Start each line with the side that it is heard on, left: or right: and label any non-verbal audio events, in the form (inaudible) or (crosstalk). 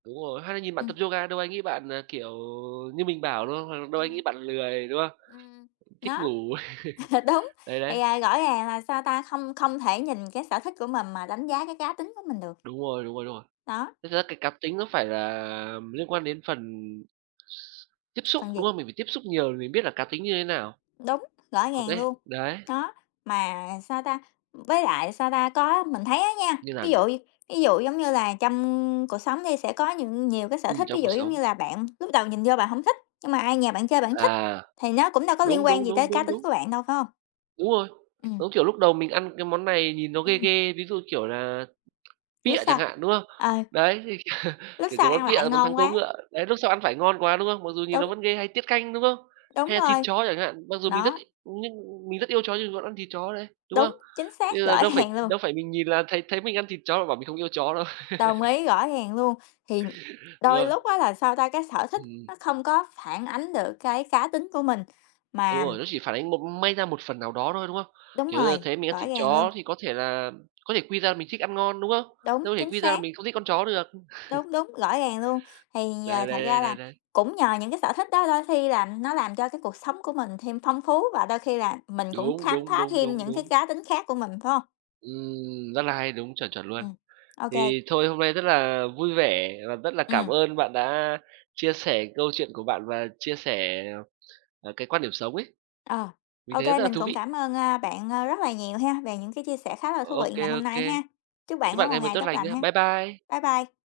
right: Đúng rồi, hay là nhìn bạn
left: Ừm.
right: tập yoga đâu ai nghĩ bạn, ờ, kiểu như mình bảo, đúng không? Đâu ai
left: Ừm.
right: nghĩ bạn lười, đúng không?
left: Ừm, ừm,
right: Thích
left: nó,
right: ngủ.
left: (chuckles)
right: (chuckles)
left: đúng.
right: Đấy, đấy.
left: Thì, à, rõ ràng là, sao ta, không không thể nhìn cái sở thích của mình mà đánh giá cái cá tính của mình được.
right: Đúng rồi, đúng rồi, đúng rồi.
left: Đó.
right: Thực ra cái cá tính nó phải là liên quan đến phần tiếp xúc,
left: Phân
right: đúng
left: gì?
right: không? Mình phải tiếp xúc nhiều mình biết là cá tính như thế nào?
left: Đúng, rõ
right: Còn
left: ràng
right: cái
left: luôn.
right: đấy.
left: Đó, mà, à, sao ta, với lại, sao ta, có mình thấy á nha,
right: Như nào
left: ví
right: nhỉ?
left: dụ đi, ví dụ giống như là trong cuộc sống đi sẽ có những nhiều cái sở
right: Ừm,
left: thích, ví
right: trong cuộc
left: dụ giống
right: sống.
left: như là bạn lúc đầu nhìn vô bạn hổng thích, nhưng mà ai nhè bạn chơi bạn thích,
right: À,
left: thì nó cũng đâu có liên
right: đúng,
left: quan
right: đúng,
left: gì tới
right: đúng,
left: cá
right: đúng,
left: tính
right: đúng.
left: của bạn đâu, phải hông?
right: Đúng rồi,
left: Ừm.
right: giống kiểu lúc đầu mình ăn cái món này nhìn nó ghê
left: Ừm.
right: ghê, ví dụ, kiểu, là
left: Lúc
right: pịa chẳng
left: sau,
right: hạn, đúng không?
left: ờ.
right: Đấy thì (chuckles)
left: Lúc
right: kiểu, cái
left: sau ăn
right: món pịa
left: lại
right: là món thắng
left: ngon
right: cố
left: quá.
right: ngựa, đấy, lúc sau ăn phải ngon quá, đúng không? Mặc dù nhìn nó
left: Đúng.
right: vẫn ghê, hay tiết canh, đúng không?
left: Đúng
right: Hay là thịt
left: rồi.
right: chó chẳng hạn, mặc dù mình rất
left: Nó.
right: nhưng mình rất yêu chó nhưng vẫn ăn thịt chó đấy, đúng
left: Đúng,
right: không?
left: chính
right: Thế
left: xác
right: là
left: rõ
right: đâu phải
left: ràng luôn.
right: đâu phải mình nhìn là thấy thấy mình ăn thịt chó là bảo mình không yêu chó đâu.
left: Đồng
right: (laughs)
left: ý, rõ ràng luôn, thì
right: Đúng
left: đôi
right: không?
left: lúc á là, sao ta, cái sở thích
right: Ừm.
left: nó không có phản ánh được cái cá tính của mình,
right: Đúng
left: mà
right: rồi, nó chỉ phản ánh một may ra một phần nào đó thôi, đúng không?
left: Đúng
right: Kiểu như là,
left: rồi,
right: thấy mình ăn
left: rõ
right: thịt
left: ràng luôn.
right: chó thì có thể là có thể quy ra mình thích ăn ngon, đúng không?
left: Đúng,
right: Đâu thể
left: chính
right: quy ra là
left: xác.
right: mình không thích con chó được. (chuckles)
left: Đúng, đúng, rõ ràng luôn. Thì, ờ,
right: Đấy,
left: thật
right: đấy, đấy,
left: ra là
right: đấy, đấy.
left: cũng nhờ những cái sở thích đó, đôi khi là nó làm cho cái cuộc sống của mình thêm phong phú và đôi khi là mình cũng
right: Đúng,
left: khám
right: đúng,
left: phá
right: đúng,
left: thêm
right: đúng,
left: những cái
right: đúng.
left: cá tính khác của mình, phải hông?
right: Ừm, rất là hay, đúng, chuẩn, chuẩn luôn.
left: Ừm, ô kê.
right: Thì thôi hôm nay rất là vui vẻ và rất là cảm
left: Ừm.
right: ơn bạn đã chia sẻ câu chuyện của bạn và chia sẻ, ờ, cái quan điểm sống ấy,
left: Ờ,
right: mình
left: ô
right: thấy rất
left: kê,
right: là
left: mình
right: thú
left: cũng
right: vị.
left: cảm ơn, ơ, bạn, ơ, rất là nhiều ha về những cái chia sẻ khá là thú
right: Ô
left: vị ngày
right: kê, ô
left: hôm nay
right: kê.
left: ha. Chúc bạn
right: Chúc
left: có
right: bạn
left: một
right: ngày mới
left: ngày
right: tốt
left: tốt
right: lành
left: lành
right: nha.
left: ha.
right: Bye bye.
left: Bye bye.